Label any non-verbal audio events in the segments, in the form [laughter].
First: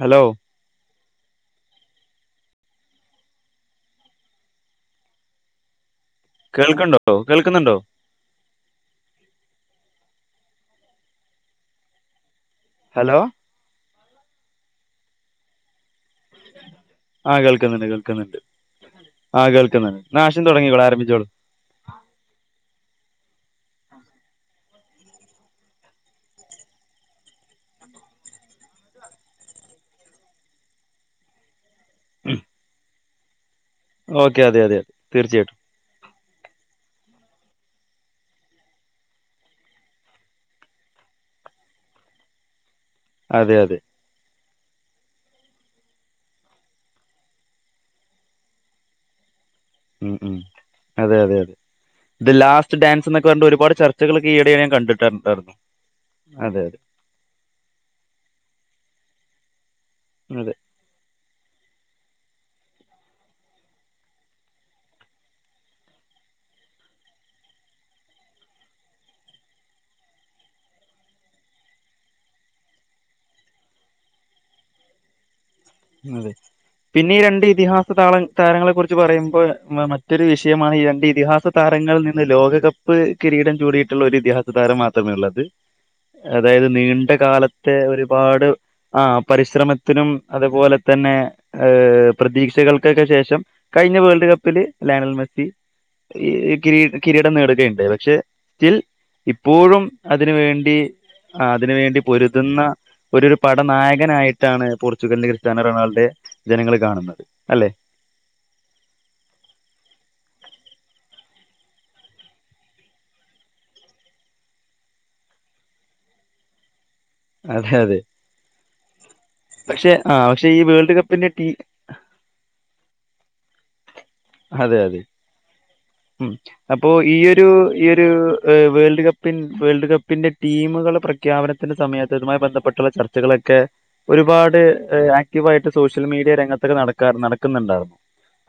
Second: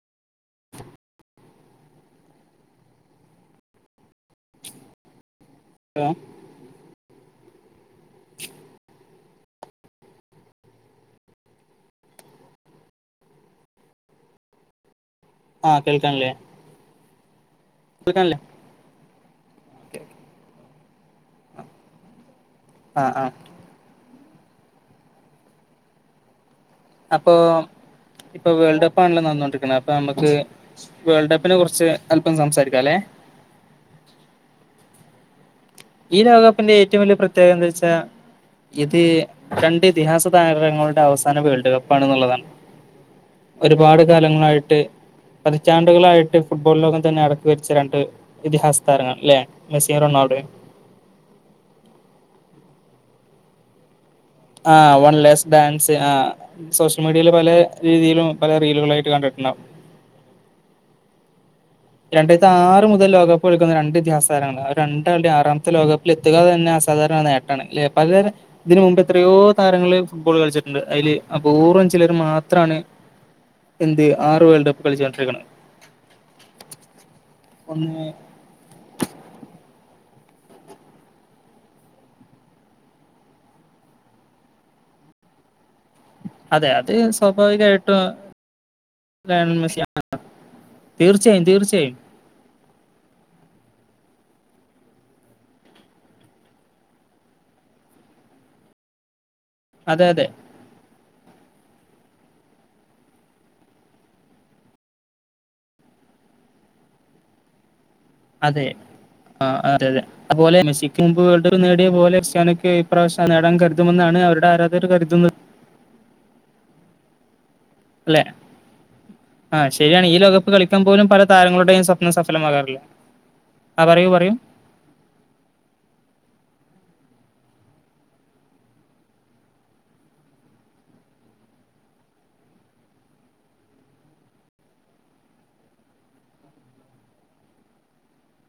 Hello [unintelligible] കേൾക്കണ്ടോ കേൾക്കുന്നുണ്ടോ hello ആ കേൾക്കാനില്ലേ ആ കേൾക്കുന്നുണ്ട് കേൾക്കാനില്ലേ കേൾക്കുന്നുണ്ട് ആ കേൾക്കുന്നുണ്ട് ന്നാ ഹാഷിം തുടങ്ങിക്കോളൂ ആ വിളിച്ചോളു ആഹ് അപ്പൊ ഇപ്പൊ വേൾഡ് കപ്പാണല്ലോ നടന്നോണ്ടിരിക്കുന്നത് അപ്പൊ നമുക്ക് വേൾഡ് കപ്പിനെ കുറിച്ച് അല്പം സംസാരിക്കാലെ ഓക്കെ അതെ അതെ അതെ തീർച്ചയായിട്ടും ഈ ലോകപ്പിന്റെ ഏറ്റവും വലിയ പ്രത്യേകത എന്താ വെച്ചാ ഇത് രണ്ട് ഇതിഹാസ താരങ്ങളുടെ അവസാന വേൾഡ് കപ്പ് ആണെന്നുള്ളതാണ്. അതെ അതെ ഒരുപാട് കാലങ്ങളായി ട്ട് പതിറ്റാണ്ടുകളായിട്ട് ഫുട്ബോൾ ലോകം തന്നെ അടക്കി ഭരിച്ച രണ്ട് ഇതിഹാസ താരങ്ങൾ അല്ലേ മെസിയും ഉം ഉം റൊണാൾഡോയും അതെ അതെ അതെ ഇത് ലാസ്റ്റ് ഡാൻസ് എന്നൊക്കെ പറഞ്ഞിട്ട് ഒരുപാട് ചർ ആ വൺ ലാസ്റ്റ് ഡാൻസ് ആ അതെ അതെ സോഷ്യൽ മീഡിയയിൽ പല രീതിയിലും പല റീലുകളായി ട്ട് കണ്ടിട്ടുണ്ടാവും അതെ രണ്ടായിരത്തി ആറ് മുതൽ ലോകകപ്പ് കളിക്കുന്ന രണ്ട് ഇതിഹാസ താരങ്ങളാണ് രണ്ടാളുടെയും ആറാമത്തെ ലോകപ്പിൽ എത്തുക തന്നെ അസാധാരണ നേട്ടാണ് അല്ലേ പലരും ഇതിന് മുമ്പ് എത്രയോ താരങ്ങള് ഫുട്ബോൾ കളിച്ചിട്ടുണ്ട് അതില് അപൂർവം ചിലർ മാത്രവാണ് എന്ത് ആറ് വേൾഡ്കപ്പ് കളിച്ചുകൊണ്ടിരിക്കണെ അതെ പിന്നെ ഈ രണ്ട് ഇതിഹാസ ഒന്ന് താള താരങ്ങളെ കുറിച്ച് പറയുമ്പോ മ റ്റൊരു വിഷയമാണ് ഈ രണ്ട് ഇതിഹാസ താരങ്ങളിൽ നിന്ന് ലോകകപ്പ് കിരീടം ചൂടിയിട്ടുള്ള ഒരു ഇതിഹാസ താരം മാത്രമുള്ളു എന്നുള്ളത് അതായത് അതെ അത് നീണ്ട കാലത്തെ സ്വാഭാവികമായിട്ടും ഒരുപാട് ആ ലയണൽ മെസ്സി പരിശ്രമത്തിനും അതുപോലെ തന്നെ തീർച്ചയായും തീർച്ചയായും പ്രതീക്ഷകൾക്കൊക്കെ ശേഷം കഴിഞ്ഞ വേൾഡ് കപ്പില് ലയണൽ മെസ്സി ഈ കിരീ കിരീടം നേടുകയുണ്ടായി പക്ഷെ സ്റ്റിൽ ഇ എപ്പോഴും അതെ അതെ അതിനുവേണ്ടി അതിനുവേണ്ടി പൊരുതുന്ന ഒരു ഒരു പടനായകനായിട്ടാണ്- [unintelligible] റൊണാൾഡോയെ ജനങ്ങൾ കാണുന്നത് അല്ലെ അതെ ആഹ് അതെ അതെ അത്പോലെ മെസ്സിക് മുമ്പ് വേൾഡ്കപ്പ് നേടിയ പോലെ ക്രിസ്ത്യനോക്ക് ഈ പ്രാവശ്യം നേടാൻ കരുതുമെന്നാണ്- അവരുടെ ആരാധകരു കരുതുന്നത്. [inaudible] അതെ അതെ ആഹ് പക്ഷെ ശെരിയാണ് ആ ഈ പക്ഷെ ലോകകപ്പ് കളിക്കാൻ വേൾഡ് പോലും പല കപ്പിന്റെ ടീ താരങ്ങളുടേയും സ്വപ്നം സഫലമാകാറില്ല. ആഹ് പറയൂ പറ അതെ അതെ മ് അപ്പോ ഈയൊരു ഈയൊരു വേൾഡ് കപ്പി വേൾഡ് കപ്പിന്റെ ടീമ പ്രഖ്യാപനത്തിന്റെ സമയത്ത് ഇതുമായി ബന്ധപ്പെട്ടുള്ള ചർച്ചകളൊക്കെ ഒരുപാട് ആക്റ്റീവ് ആയിട്ട് സൊ സോഷ്യൽ മീഡിയ രംഗത്തൊക്കെ നട നടക്ക്ന്ന്ണ്ടാർന്നു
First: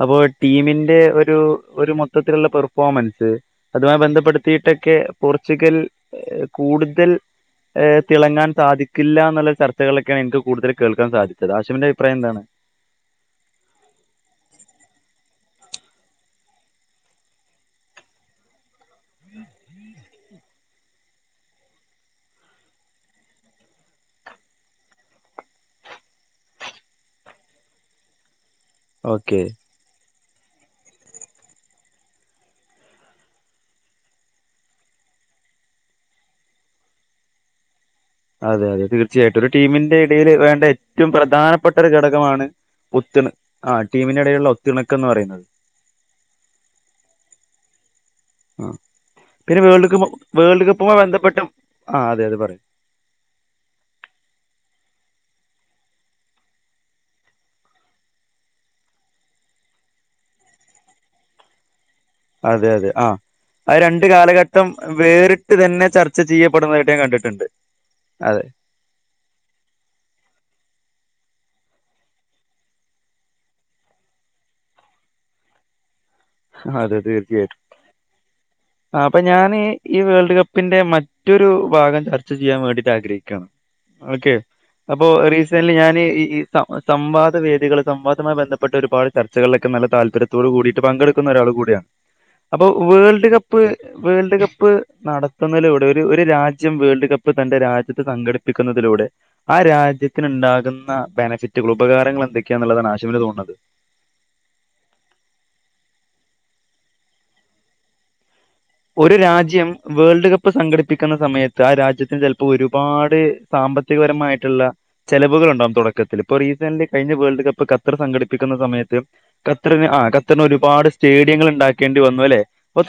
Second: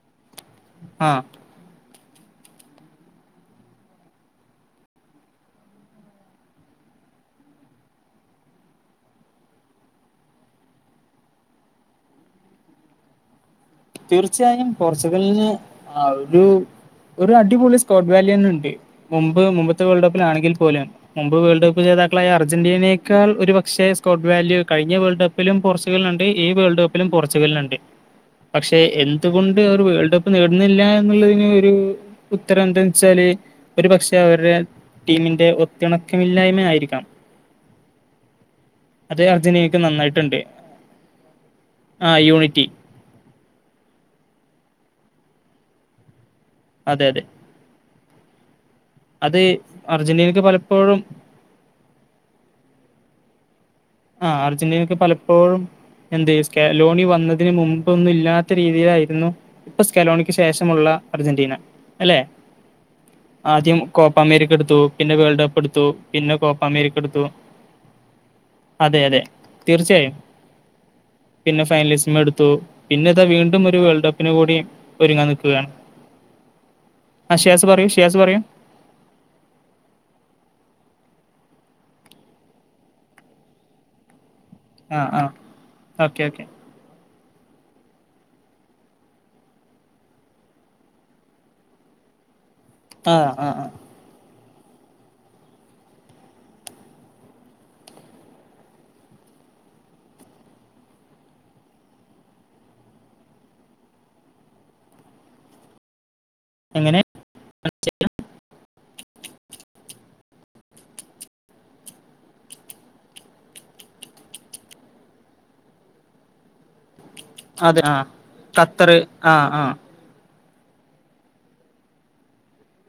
അപ്പോ ടീമിന്റെ ആഹ് ഒരു ഒരു- മൊത്തിലുള്ള പെർഫോമൻസ് അതുമായി ബന്ധപ്പെടുത്തിട്ടെക്കെ പോർച്ചുഗൽ കൂടുതൽ- ഏ തിളങ്ങാൻ സാധിക്കില്ല ന്ന്ള്ള ചർച്ചകളൊക്കെയാണ് എനിക്ക് കൂടുതൽ കേൾക്കാൻ സാധിച്ചത് ആശിമിന്റെ അഭിപ്രായം എന്താണ് തീർച്ചയായും പോർച്ചുഗലിന് ആഹ് ഒരു- ഒരു അടിപൊളി സ്കോട്ട് വാലിയന്ണ്ട് മുമ്പ് മുമ്പത്തെ വേൾഡ് കപ്പിലാണേങ്കിൽ - പോലെ മുമ്പ് വേൾഡ് കപ്പ് ജേതാക്കളായ അർജന്റീനയെക്കാൾ ഒരു പക്ഷേ സ്കോട്ട് വാല്യൂ കഴിഞ്ഞ വേൾഡ് കപ്പിലും- പോർച്ചുഗലിന്ണ്ട് ഈ വേൾഡ് കപ്പിലും പോർച്ചുഗലിന്ണ്ട് പക്ഷെ ഓക്കെ എന്തുകൊണ്ട് അവര് വേൾഡ്- കപ്പ് നേടുന്നില്ല എന്നുള്ളതിന് ഒരു ഉത്തരം എന്താ വെച്ചാല് ഒരു പക്ഷെ അവരടെ- ടീമിന്റെ ഒത്തിണക്കമില്ലായ്മ ആയിരിക്കാം അതെ അതെ അത് തീർച്ചയായിട്ടും ഒരു അർജന്റീനക്ക് ടീമിന്റെ ഇടയിൽ നന്നായിട്ടുണ്ട് വേണ്ട ഏറ്റവും പ്രധാനപ്പെട്ട ഒരു ആ ഘടകമാണ് യൂണിറ്റി ഒത്തിണ ആഹ് ടീമിനിടയില്ള്ള ഒത്തിണക്കന്ന് പറയുന്നത്. അതെ അതെ ആഹ് അത് പിന്നെ വേൾഡ് കപ്പ് അർജന്റീനക്ക് വേൾഡ് പലപ്പോഴും കപ്പുമായി ബന്ധപ്പെട്ട് ആഹ് അതെ അതെ പറയിം ആഹ് അർജന്റീനക്ക് പലപ്പോഴും എന്ത് സ്കലോണി വന്നതിന് മുമ്പൊന്നും ഇല്ലാത്ത രീതിയിലായിരുന്നു ഇപ്പൊ സ്കലോണിക്ക് ശേഷമുള്ള അർജന്റീന അല്ലെ അതെ അതെ ആഹ് ആദ്യം ആഹ് രണ്ട് കോപ്പ അമേരിക്ക കാലഘട്ടം എടുത്തു പിന്നെ വേൾഡ് വേറ്ട്ട് കപ്പ് എടുത്തു തന്നെ ചർച്ച പിന്നെ കോപ്പ ചെയ്യപ്പെടുന്നതായിട്ട് അമേരിക്ക ഞാൻ എടുത്തു കണ്ട്ട്ട്ണ്ട് അതെ അതെ അതെ തീർച്ചയായും പിന്നെ ഫൈനലിസ്റ്റം എടുത്തു പിന്നെ ഇതാ വീണ്ടും ഒരു വേൾഡ് കപ്പിന് കൂടി ഒരുങ്ങാനിക്കുകയാണ് അതെ തീർച്ചയായിട്ടും പറയൂ ആഹ് അപ്പൊ ഞാൻ ഈ വേൾഡ് കപ്പിന്റെ മറ്റൊരു ഭാഗം ചർച്ച ചെയ്യാൻ വേണ്ടീട്ട് ആഗ്രഹിക്കയാണ് ഓക്കേ അപ്പോ ആഹ് ആഹ് റീസെന്റ്ലി ഞാന് ഓക്കെ ഈ ഓക്കെ സംവാദ വേദികൾ സംവാദമായി ബന്ധപ്പെട്ട് ഒരുപട് ചർച്ചളൊക്കെ നല്ല താല്പര്യത്തോട് കൂടിട്ട് പങ്കെട് ക്ക്ന്നൊരാള് കൂടിയാണ് അപ്പോ വേൾഡ് ആഹ് ആഹ് കപ്പ് ആഹ് വേൾഡ് കപ്പ് നടത്തുന്നതിലൂടെ ഒര് ഒരു രാജ്യം വേൾഡ് കപ്പ് തന്റെ രാജ്യത്ത് സംഘടിപ്പിക്കുന്നതിലൂടെ ആഹ് രാജ്യത്തിന്ണ്ടാക്ന്ന ബെനഫിറ്റുകൾ ഉപകാരങ്ങൾ എന്തൊക്കേന്ന്ള്ളതാണ് ആശിമിന് തോണത്? എങ്ങനെ [unintelligible] പ്പിക്കുന്ന സമയത്ത് ആ രാജ്യത്തിന് ചെലപ്പോ ഒരുപാട് സാമ്പത്തികപരമായിട്ട്ള്ള ചെലവുകൾ ഉണ്ടാകും [unintelligible] റീസറ്ലി കഴിഞ്ഞ വേൾഡ് കപ്പ് അതെ ഖത്തർ ആഹ് സംഘടിപ്പിക്കുന്ന ഖത്തറ് സമയത്ത് ആഹ് ഖത്തറിന് ആഹ് ഖത്തർ ഒര്പാട് സ്റ്റേഡിയങ്ങൾ ണ്ടാക്കേണ്ടി വന്നു അല്ലെ അപ്പ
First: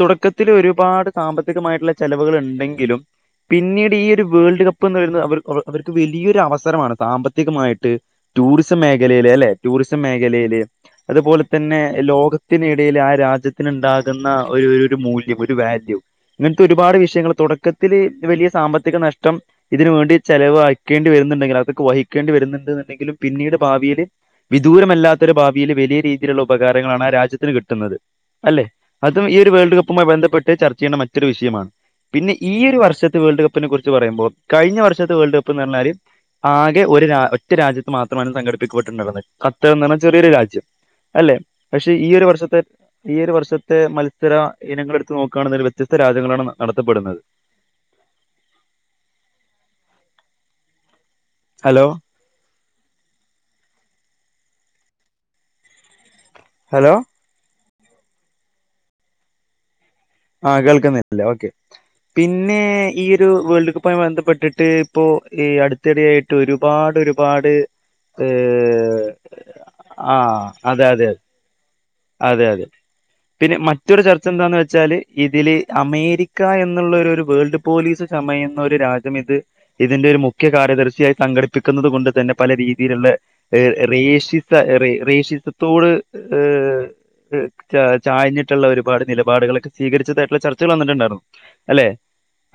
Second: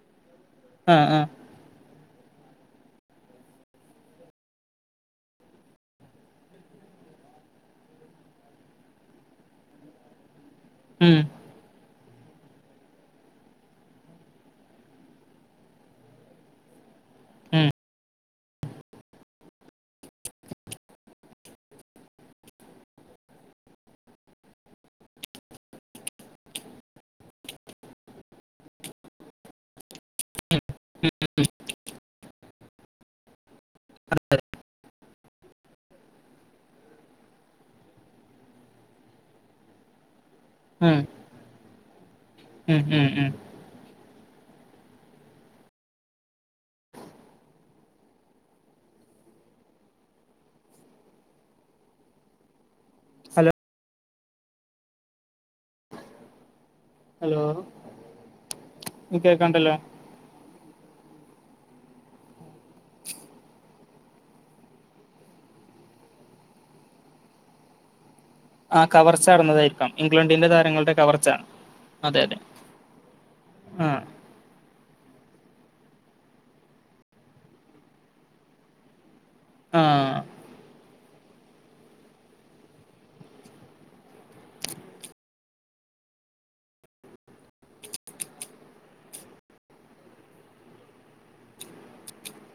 ആഹ് തുടക്കത്തിലൊര്പാട് ആഹ് സാമ്പത്തികമായിട്ടുള്ള- ചെലവ്കള്ണ്ടെങ്കിലും- പിന്നീട് ഈ ഒരു വേൾഡ് കപ്പ് എന്ന് പറയുന്നത് അവ അവർക്ക് വലിയൊരു അവസരമാണ് സാമ്പത്തികമായ്ട്ട്- ടൂറിസം മേഖലേല് അല്ലെ ടൂറിസം മേഖലേല്- ഉം അതുപോലെ തന്നെ ലോകത്തിനിടയില് ആ രാജ്യത്തിന്ണ്ടാകുന്ന ഒരു ഒരു മൂല്യം- ഒര് വാല്യൂ ഇങ്ങനത്തെ ഒരുപാട് വിഷയങ്ങള് ഉം തുടക്കത്തില് ഇത് വലിയ- സാമ്പത്തിക നഷ്ടം ഇതിനുവേണ്ടി ചെലവാക്കേണ്ടി വരുന്നുണ്ടെങ്കിൽ അതൊക്കെ വഹിക്കേണ്ടി വര്ന്ന്ണ്ട്ന്ന്ണ്ടെങ്കിലും പിന്നീട്- ഭാവീല് വിദൂരമല്ലാത്തൊരു ഭാവീല് വലിയ രീതിയിലുള്ള ഉപകാരങ്ങളാണ് ആ രാജ്യത്തിന് കിട്ട്ന്നത്. അല്ലെ അതും ഈ ഒരു വേൾഡ് കപ്പുമായി ബന്ധപ്പെട്ട് ചർച്ച ചെയ്യേണ്ട മറ്റൊരു വിഷയമാണ്. പിന്നെ ഈ ഒരു വർഷത്തെ വേൾഡ് കപ്പിനെ കുറിച്ച് പറയുമ്പോ കഴിഞ്ഞ വർഷത്തെ വേൾഡ് കപ്പ് ന്ന് പറഞ്ഞാല്. ആകെ ഒരു ഒറ്റ രാജ്യത്ത് മാത്രമാണ് സംഘടിപ്പിക്കപ്പെട്ടണ്ടന്നത് ഖത്തർന്ന് പറഞ്ഞാ ചെറിയൊരു രാജ്യം- ച്ചു ഉം അല്ലെ പക്ഷെ ഈ ഒരു വർഷത്തെ ഉം ഉം ഈ ഉം ഒരു വർഷത്തെ മത്സര- ഇനങ്ങള്ട്ത്ത് നോക്കാണ്ന്നേൽ വ്യത്യസ്ത രാജ്യങ്ങളാണ് നടത്തപ്പെടുന്നത്. ഹലോ- ഹലോ ഹലോ കേക്കാണ്ടല്ലോ. - ആഹ് കേൾക്കുന്നില്ലേ ഓക്കെ. പിന്നെ ഈ ഒരു വേൾഡ് കപ്പുമായി ബന്ധപ്പെട്ടിട്ട് ഇപ്പോഈ അടുത്തിടെയായിട്ട് ഒരുപാ ട് ഒരുപാട്. ആഹ് ഏഹ് കവർച്ച നടന്നതായിരിക്കാം ആ ഇംഗ്ലണ്ടിന്റെ അതെ താരങ്ങളുടെ അതെ കവർച്ച. അതെ അതെ പിന്നെ ആ മറ്റൊരു ചർച്ച എന്താന്നെച്ചാല്. ഇതില് അമേരിക്ക എന്നുള്ള ഒരു ഒരു വേൾഡ് പോലീസ് ചമയുന്ന ഒരു രാ ഇത് ആ ഇതിന്റൊരു മുഖ്യ കാര്യദർശിയാ- സംഘടിപ്പിക്കുന്നത് കൊണ്ട് തന്നെ പല രീതിയിലുള്ള എ റേഷിസ റേഷിസത്തോട്. ഏഹ്- ച ചായ്ഞ്ഞിട്ട്ള്ള ഒരുപാട് നിലപാടുകളൊക്കെ സ്വീകരിച്ചതായിട്ട്ള്ള ചർച്ചകള് വന്ന്ട്ട്ണ്ടാര്ന്നു അല്ലെ.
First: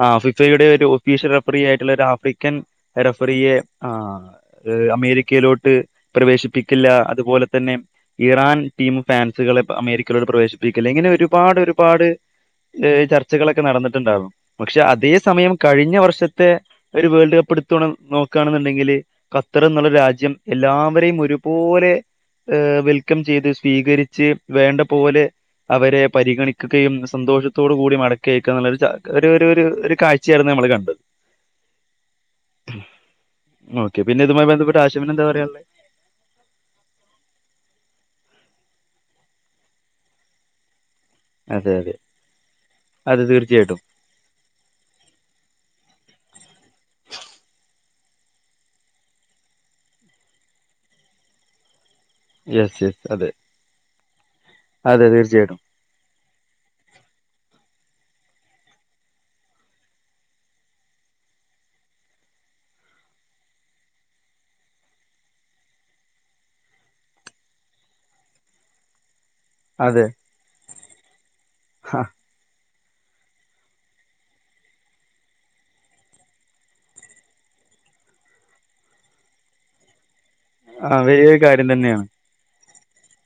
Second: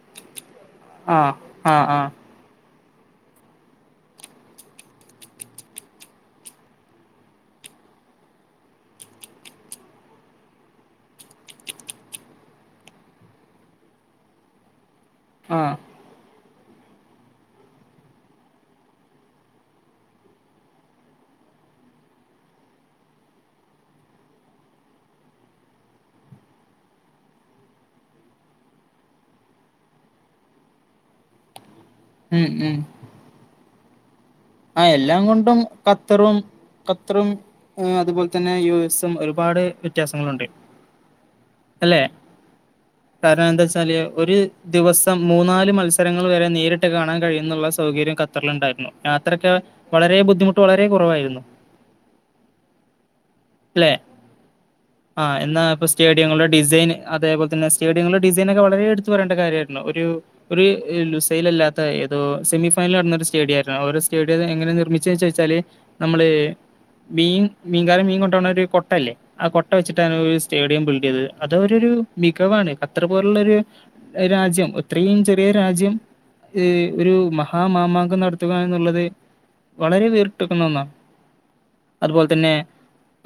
ആ ഫിഫയുടെ ഒരു ആ ഒഫീഷ്യൽ റഫറി ആ ആയിട്ടുള്ള ആ ഒരു ആഫ്രിക്കൻ റഫറിയെ ആ അമേരിക്കയിലോട്ട് പ്രവേശിപ്പിക്കില്ല അതുപോലെ തന്നെ. ഇറാൻ ടീം ഫാൻസുകളെ അമേരിക്കയിലോട് പ്രവേശിപ്പിക്കില്ലെ ഇങ്ങനെ ഒരുപാട് ഒരുപാട് ഈ ചർച്ചകളൊക്കെ നടന്നിട്ടുണ്ടാരുന്നു. പക്ഷെ അതേ സമയം ആ കഴിഞ്ഞ വർഷ ത്തെ ഒരു വേൾഡ് കപ്പ് എടുത്തു നോക്കാണെന്നുണ്ടെങ്കിൽ ഖത്തർ എന്നുള്ള രാജ്യം എല്ലാവരെയും ഒരു പോലെ വെൽക്കം ചെയ്ത് സ്വീകരിച്ച് വേണ്ട പോലെ. അവരെ പരിഗണിക്കുകയും സന്തോഷത്തോട് കൂടി മടക്കിയയ്ക്ക ന്നു ള്ളൊരു ച ഒരു ഒര് ഒര് ഒരു കാഴ്ചയായിരുന്നു മ്മള് കണ്ട്. ഉം ഉം ഓക്കെ. പിന്നെ ഇതുമായി ബന്ധപ്പെട്ട് ആ ആശിമിന് എല്ലാം എന്താ കൊണ്ടും പറയാനുള്ളത്? ഖത്തറും ഖത്തറും അതുപോലെ തന്നെ യു സം ഒരുപാട് വ്യത്യാസങ്ങളുണ്ട്. അതെ അതെ അതെ കാരണ ന്താ തീർച്ചയായിട്ടും. ച്ചാല് ഒരു ദിവസം മൂന്നാല് മത്സരങ്ങൾ വരെ നേരിട്ട് കാണാൻ കഴിയുന്നുള്ള സൗകര്യം. ഖത്തറിലുണ്ടായിരുന്നു യാത്രൊക്കെ വളരെ ബുദ്ധിമുട്ട് വളരെ കുറവായിരുന്നു. യെസ് യെസ് അതെ അല്ലെ അതെ ആ തീർച്ചയായിട്ടും. എന്നാ പ്പ സ്റ്റേഡിയങ്ങളുടെ ഡിസൈൻ അതേപോലെ തന്നെ സ്റ്റേഡിയങ്ങൾ. ഡിസൈനൊക്കെ വളരെ എടുത്തു പറയേണ്ട കാര്യായിരുന്നു. ഒരു ഒരു ലുസയ്ൽ ലല്ലാത്ത ഏതോ സെമിഫൈനൽ നടന്നിട്ട്. സ്റ്റേഡിയായിര് അവരെ സ്റ്റേഡിയം എങ്ങനെ നിർമിച്ചെച്ചെയ്ച്ചാല് നമ്മള് മീൻ മീൻകാരൻ മീൻ കൊ ണ്ടൊണൊരു കൊട്ടല്ലേ ആ കൊട്ട അതെ. വെച്ചിട്ടാണ് ഒരു സ്റ്റേഡിയം ബിൽഡ് ചെയ്തത് അത് അവരാെരു മികവാണ് അത്ര പോലുള്ളൊരു രാജ്യം ഇത്രയും ചെറിയ രാജ്യം ഹ് ഒര് മഹാമാമാങ്കം നടത്തുക എന്നുള്ളത് വളരെ വേർ ക്ക്ന്ന ഒന്നാ ആഹ് വലിയൊരു കാര്യം തന്നെയാണ്. അതുപോലെ തന്നെ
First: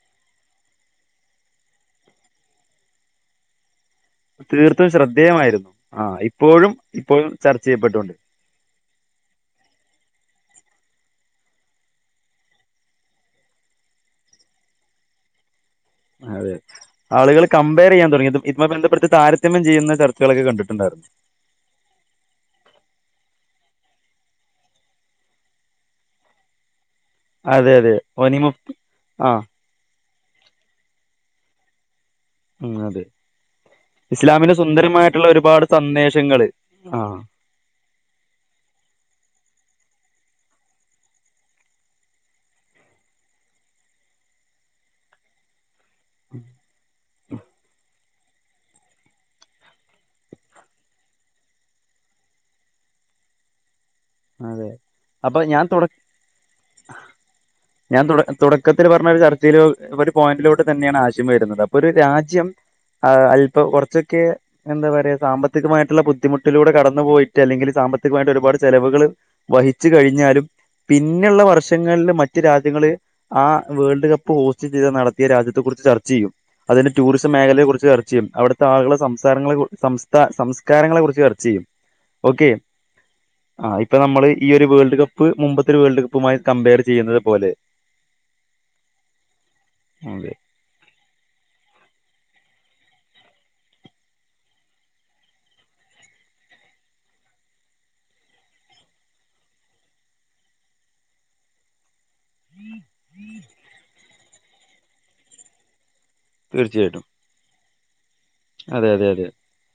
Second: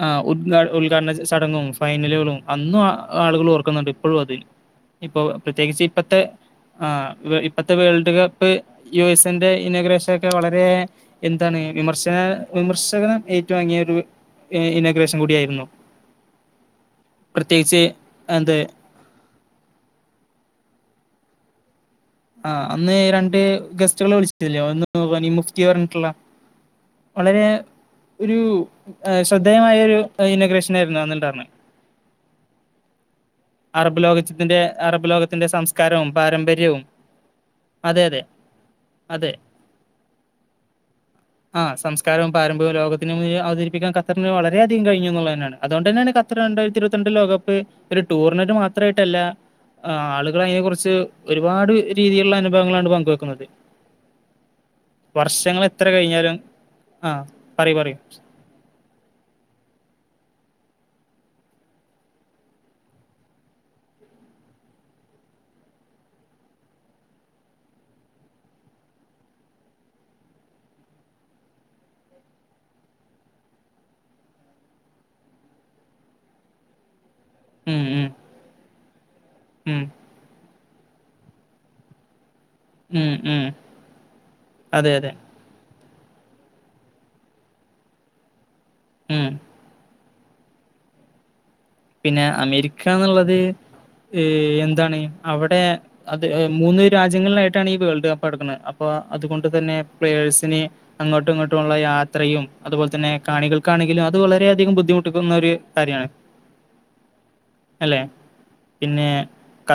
ആ ഉദ്ഘാ ഉദ്ഘാടന ചടങ്ങും ഫൈനലുകളും അന്നും ആളുകൾ ഓർക്ക്ന്ന്ണ്ട് പ്പൊഴും അത് തീർത്തും ഇപ്പോ ശ്രദ്ധേയമായിരുന്നു പ്രത്യേകിച്ച് ആ ഇപ്പത്തെ ഇപ്പോഴും ആ ഇപ്പോഴും ചർച്ച ഇപ്പത്തെ വേൾഡ് ചെയ്യപ്പെട്ടുണ്ട് കപ്പ് യുഎസ്ന്റെ ഇനാഗുരേഷൻ ഒക്കെ വളരെ എന്താണ് വിമർശന വിമർശകനം ഏറ്റു വാങ്ങിയ ഒരു ഏ ഇനാഗ്രേഷൻ കൂട്യേയ്ര്ന്നു അതെ ആളുകൾ കമ്പയർ ചെയ്യാൻ തുടങ്ങി ഇത് എന്ത് ഇതുമായി ബന്ധപ്പെടുത്തി താരതമ്യം ചെയ്യുന്ന ചർച്ചകളൊക്കെ കണ്ടിട്ടുണ്ടായിരുന്നു ആ അന്ന് രണ്ട് ഗസ്റ്റുകളെ വിളിച്ചിട്ടില്ലേ ഒന്ന് വനീംമുഫ്തി പറഞ്ഞിട്ട്ള്ള വളരെ അതെ അതെ ഒരു ഒനിമു ഏ ആ ശ്രദ്ധേയമായൊരു അ ഇനാഗുരേഷൻ വര്ന്നാേന്ന്ണ്ടാർന്ന് ഉം അതെ അറബ് ഇസ്ലാമിന് ലോകത്തിറെ അറബ് സുന്ദരമായിട്ടുള്ള ലോകത്തിന്റെ ഒരുപാട് സംസ്കാരവും സന്ദേശങ്ങള് പാരമ്പര്യവും ആ അതെ അതെ അതെ [unintelligible] ആ സംസ്കാരവും പാരമ്പര്യവും ലോകത്തിനന് അവതരിപ്പിക്കാൻഖത്തറിന് വളരെയധികം കഴിഞ്ഞു എന്നുള്ളത് തന്നെയാണ് അതുകൊണ്ട് തന്നെയാണ് ഖത്തർ രണ്ടായിരത്തി ഇരുപത്തി രണ്ട് ലോകകപ്പ് ഒരു ടൂർണെന്റ് മാത്രമായിട്ടല്ല ആ ആളുകൾ അതിനെ കുറിച്ച് ഒരുപാട് രീതിയിലുള്ള അനുഭവങ്ങളാണ് പങ്കുവെക്കുന്നത് അതെ അപ്പൊ വർഷങ്ങൾ ഞാൻ തുട എത്ര കഴിഞ്ഞാലും ആഹ് പറയൂ പറയൂ ഞാൻ തു തുടക്കത്തി പറഞ്ഞരു ചർച്ചേൽ പോയിന്റിലോട്ട് തന്നെയാണ് ആശയം വരുന്നത് അപ്പൊ ഒരു രാജ്യം ആ അൽപ്പം കുറച്ചൊക്കെ എന്താ പറയാ സാമ്പത്തികമായിട്ടുള്ള ബുദ്ധിമുട്ടിലൂടെ കടന്നു പോയിട്ട് അല്ലെങ്കിൽ സാമ്പത്തികമായിട്ട് ഒരുപാട് ചെലവുകൾ വഹിച്ചു കഴിഞ്ഞാലും പിന്നെയുള്ള വർഷങ്ങളില് മറ്റ് രാജ്യങ്ങള് ആ വേൾഡ് കപ്പ് ഹോസ്റ്റ് ചെയ്ത നടത്തിയ രാജ്യത്തെ കുറി ച്ച് ചർച്ച ചെയ്യും അതിന്റെ ടൂറിസം മേഖലയെ ഉം കുറിച്ച് ഉം ചർച്ച ചെയ്യും അവിടുത്തെ ആളുകളുടെ സംസാരങ്ങളെ ഉം സംസാ സം കാരങ്ങളെ കുറിച്ച് ചർച്ച ചെയ്യും ഓക്കെ ഉം ഉം ആ ഇപ്പൊ നമ്മള് ഈ ഒരു അതെ വേൾഡ് അതെ കപ്പ് മുമ്പത്തെ ഒരു വേൾഡ് ക പ്പുമായി കമ്പയർ ചെയ്യ്തത് പോലെ ഉം അതെ പിന്നെ അമേരിക്കാന്നുള്ളത് ഏ എന്താണ് അവിടെ അത് മൂന്ന് രാജ്യങ്ങളിലായിട്ടാണ് ഈ വേൾഡ് കപ്പ് അടുക്കുന്നത് അപ്പൊ അതുകൊണ്ട് തന്നെ പ്ലേഴസിന് അങ്ങോട്ടും ഇങ്ങോട്ടുമുള്ള യാത്രയും അതുപോലെ തന്നെ കാണികൾക്കാണെങ്കിലും അത് വളരെയധികം ബുദ്ധിമുട്ടിക്കുന്ന ഒരു കാര്യമാണ് തീർച്ചായായിട്ടും അല്ലേ അതെ അതെ അതെ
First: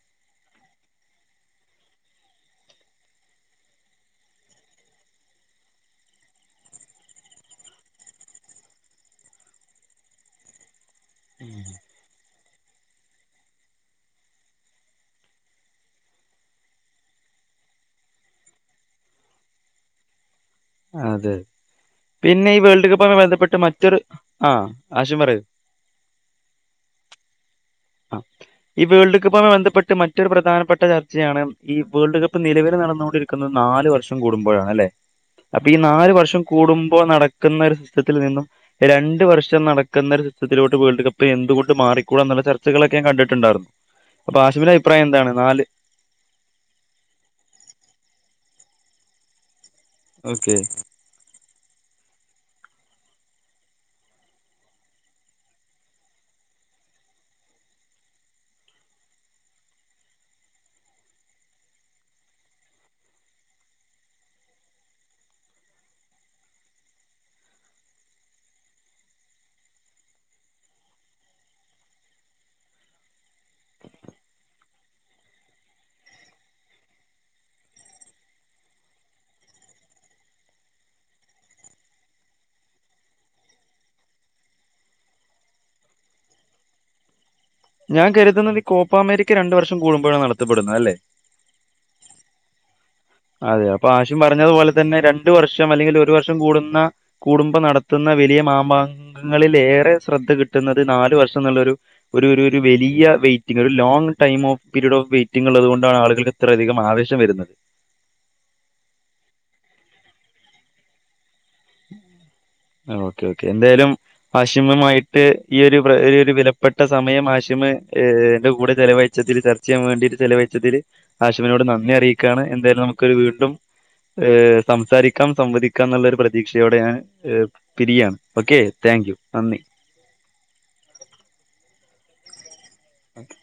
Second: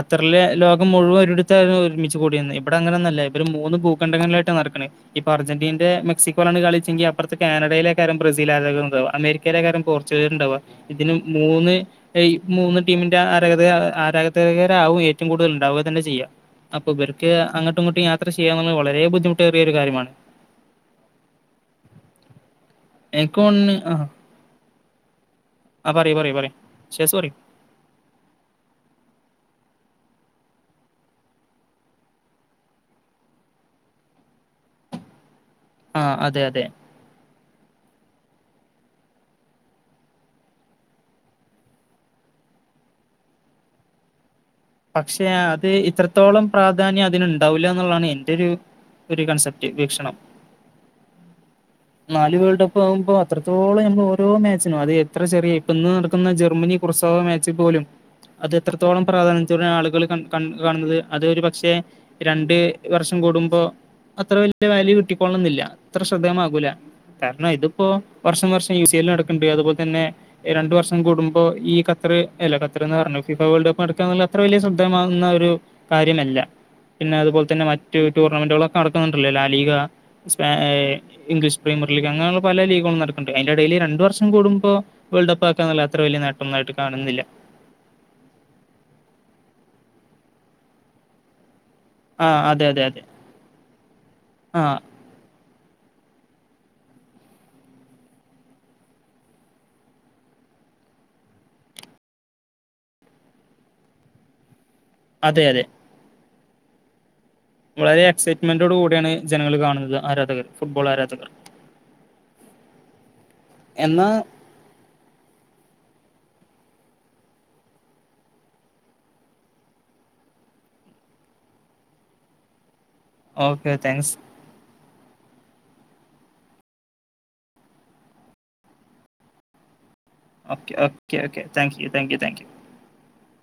ഖത്തറിൽ ലോകം മുഴുവൻ ഒരിടത്തായിരുന്നു ഒരുമിച്ച് കൂടിയിരുന്നത് ഇവിടെ അങ്ങനെന്നല്ല ഇവര് മൂന്ന് ഭൂഖണ്ഡങ്ങളിലായിട്ടാണ് നടക്കണേ ഇപ്പം അർജന്റീന്റെ മെക്സിക്കോ ലാണ് കളിച്ചെങ്കി അപ്പറത്തെ കാനഡയിലാക്കാരം ബ്രസീലാര്ത് അമേരിക്കയിലെ കാരം പോർ ച്ചുഗൽണ്ടവാ ഇതിന് മൂന്ന് ഈ മൂന്ന് ടീമിന്റെ ആരാ ആരാധകരാവും ഏറ്റവും കൂടുതൽ ഉണ്ടാവുക തന്നെ ചെയ്യാം അപ്പൊ ഇവർക്ക് അങ്ങോട്ടും ഇങ്ങോട്ടും യാത്ര ചെയ്യാ വളരെ ബുദ്ധിമുട്ടേറിയൊ ഒരു കാര്യമാണ് അതെ പിന്നെ ഈ വേൾഡ് കപ്പ്മായി എനിക്ക് ബന്ധപ്പെട്ട് തോന്നുന്നു മറ്റൊരു ആ ആശയം പറയൂ പറി പറി പറി ശിയാസ് പറി ആ ഈ വേൾഡ് കപ്പുമായി ബന്ധപ്പെട്ട് മറ്റൊരു പ്രധാനപ്പെട്ട ചർച്ചയാണ് ഈ വേൾഡ് കപ്പ് നിലവിൽ നടന്നുകൊണ്ടിരിക്കുന്നത് നാല് വർഷം കൂടുമ്പോഴണല്ലേ അപ്പൊ ഈ ആ നാല് വർഷം അതെ അതെ കൂടുമ്പോൾ നടക്കുന്ന- ത്തിൽ നിന്നും രണ്ട വർഷം നടക്കുന്ന ചിത്രത്തിലോട്ട് വേൾഡ് കപ്പ് എന്തുകൊണ്ട് മാറിക്കൂട എന്നുള്ള ചർച്ച- നിങ്ങൽ ഒക്കെ കണ്ടിട്ടുണ്ടാവും പക്ഷേ അത് ഇത്രത്തോളം പ്രാധാന്യം അതിനന്ുണ്ടാവില്ല എന്നുള്ളതാണ് എൻറെ ഒരു കൺസെപ്റ്റ് വീക്ഷണം ഓക്കെ നാല് വേൾഡ് കപ്പ് ആവുമ്പോൾ അത്രത്തോളം നമ്മൾ ഓരോ മാച്ചിനും അത് എത്ര ചെറിയ ഇപ്പ ഇന്ന് നടക്കുന്ന ജർമ്മനി കു- ഇപ്പൊ മാച്ചിൽപൊലും അത് എത്രത്തോളം പ്രാധാന്യം ആളുകൾ കാണുന്നത് അതൊരു പക്ഷേ രണ്ട് വർഷം കൂടുമ്പോ- അത്ര വല്യ കിട്ടിക്കോൊള്ളന്നില്ല അത്ര ശ്രദ്ധേമാകൂല കാരണം ഇതിപ്പോ വർഷം വർഷം യു സ എൽ നടക്കണ്ടണ്ട് അതുപോലെ തന്നെ രണ്ടു വർഷം കൂടുമ്പോ ഈ ക- പറഞ്ഞു ഫഫ വേൾഡ് കപ്പ് നടക്ക അത്ര വലിയ ശ്രദ്ധമാകുന്ന ഒരു കാര്യമല്ല പിന്നെ അതുപോലെ തന്നെ മറ്റ ടൂർണമെന്റുകളൊക്കെ നടക്കുന്നുണ്ടോ ലീഗ ഇംഗ്ലീഷ് പ്രീ- പല ലീഗുകളും നടക്കണ്ട് അന്റെ ഡെയിലി രണ്ട് വർഷം കൂടുമ്പോ വേൾ്ട് കപ്പ്‌ അത്ര വിയ നേട്ടം കാണുന്നില്ല ഞാൻ കരുതുന്നത് ഈ കോപ്പാ അമേക്ക് രണ്ടു വർഷം കൂടുമ്പോഴാണ് നടത്തപ്പെടുന്നത് അല്ലേ ആ അതെ അതെ അതെ അതെ അപ്പൊ ആരും ആ പറഞ്ഞതുപോലെ തന്നെ രണ്ട വർഷം അല്ലെങ്കിൽ ഒരു വർഷം കൂടുന്ന കൂടുമ്പോ നടത്തുന്ന വലിയ മാമാങ്കങ്ങളിൽേഏറെ ശ്രദ്ധ കിട്ടും നല് വർഷയുള്ള വലിയ വെയിറ്റി ലോങ് ടൈം ഓഫ് പീരഡ് അതെ ഓഫ്െയിറ്റി അതെ ഉള്ളുകൊണ്ടാണ് ആളുകൾക്ക്ത്ര അധികം ആവശം വരുന്നത് വളരെ എക്സൈറ്റ്മെന്റോട് കൂടിയാണ് ജനങ്ങങ്ങള് കാണുന്നത് ആരാധകർ ഫുട്ബോൾ ആരാധകർ ഓക്കെ ഓക്കെ എന്തായാലും എന്നാ വാശിമമായിട്ട് ഈ ഒരു- വിലപ്പെട്ട സമയം ആശിമ്ന്റെ കൂടെ ചെലവഴിച്ചത്തിൽ ചർച്ച ചെയ്യാൻ വേണ്ടിട്ട് ചെലവഴിച്ചതിൽ- ആശനോട് നന്ദി അറിയിക്കയാണ് എന്തായാലും നക്ക്- വീണ്ടും ഓക്കെ താങ്ക്സ് സംസാരിക്കാം സംവദിക്കാം എന്നുള്ള പ്രതീക്ഷയോടെ പിരിയാണ് ഓക്കെ താങ്ക്യു നന്ദി okay okay okay thank you thank you thank you okay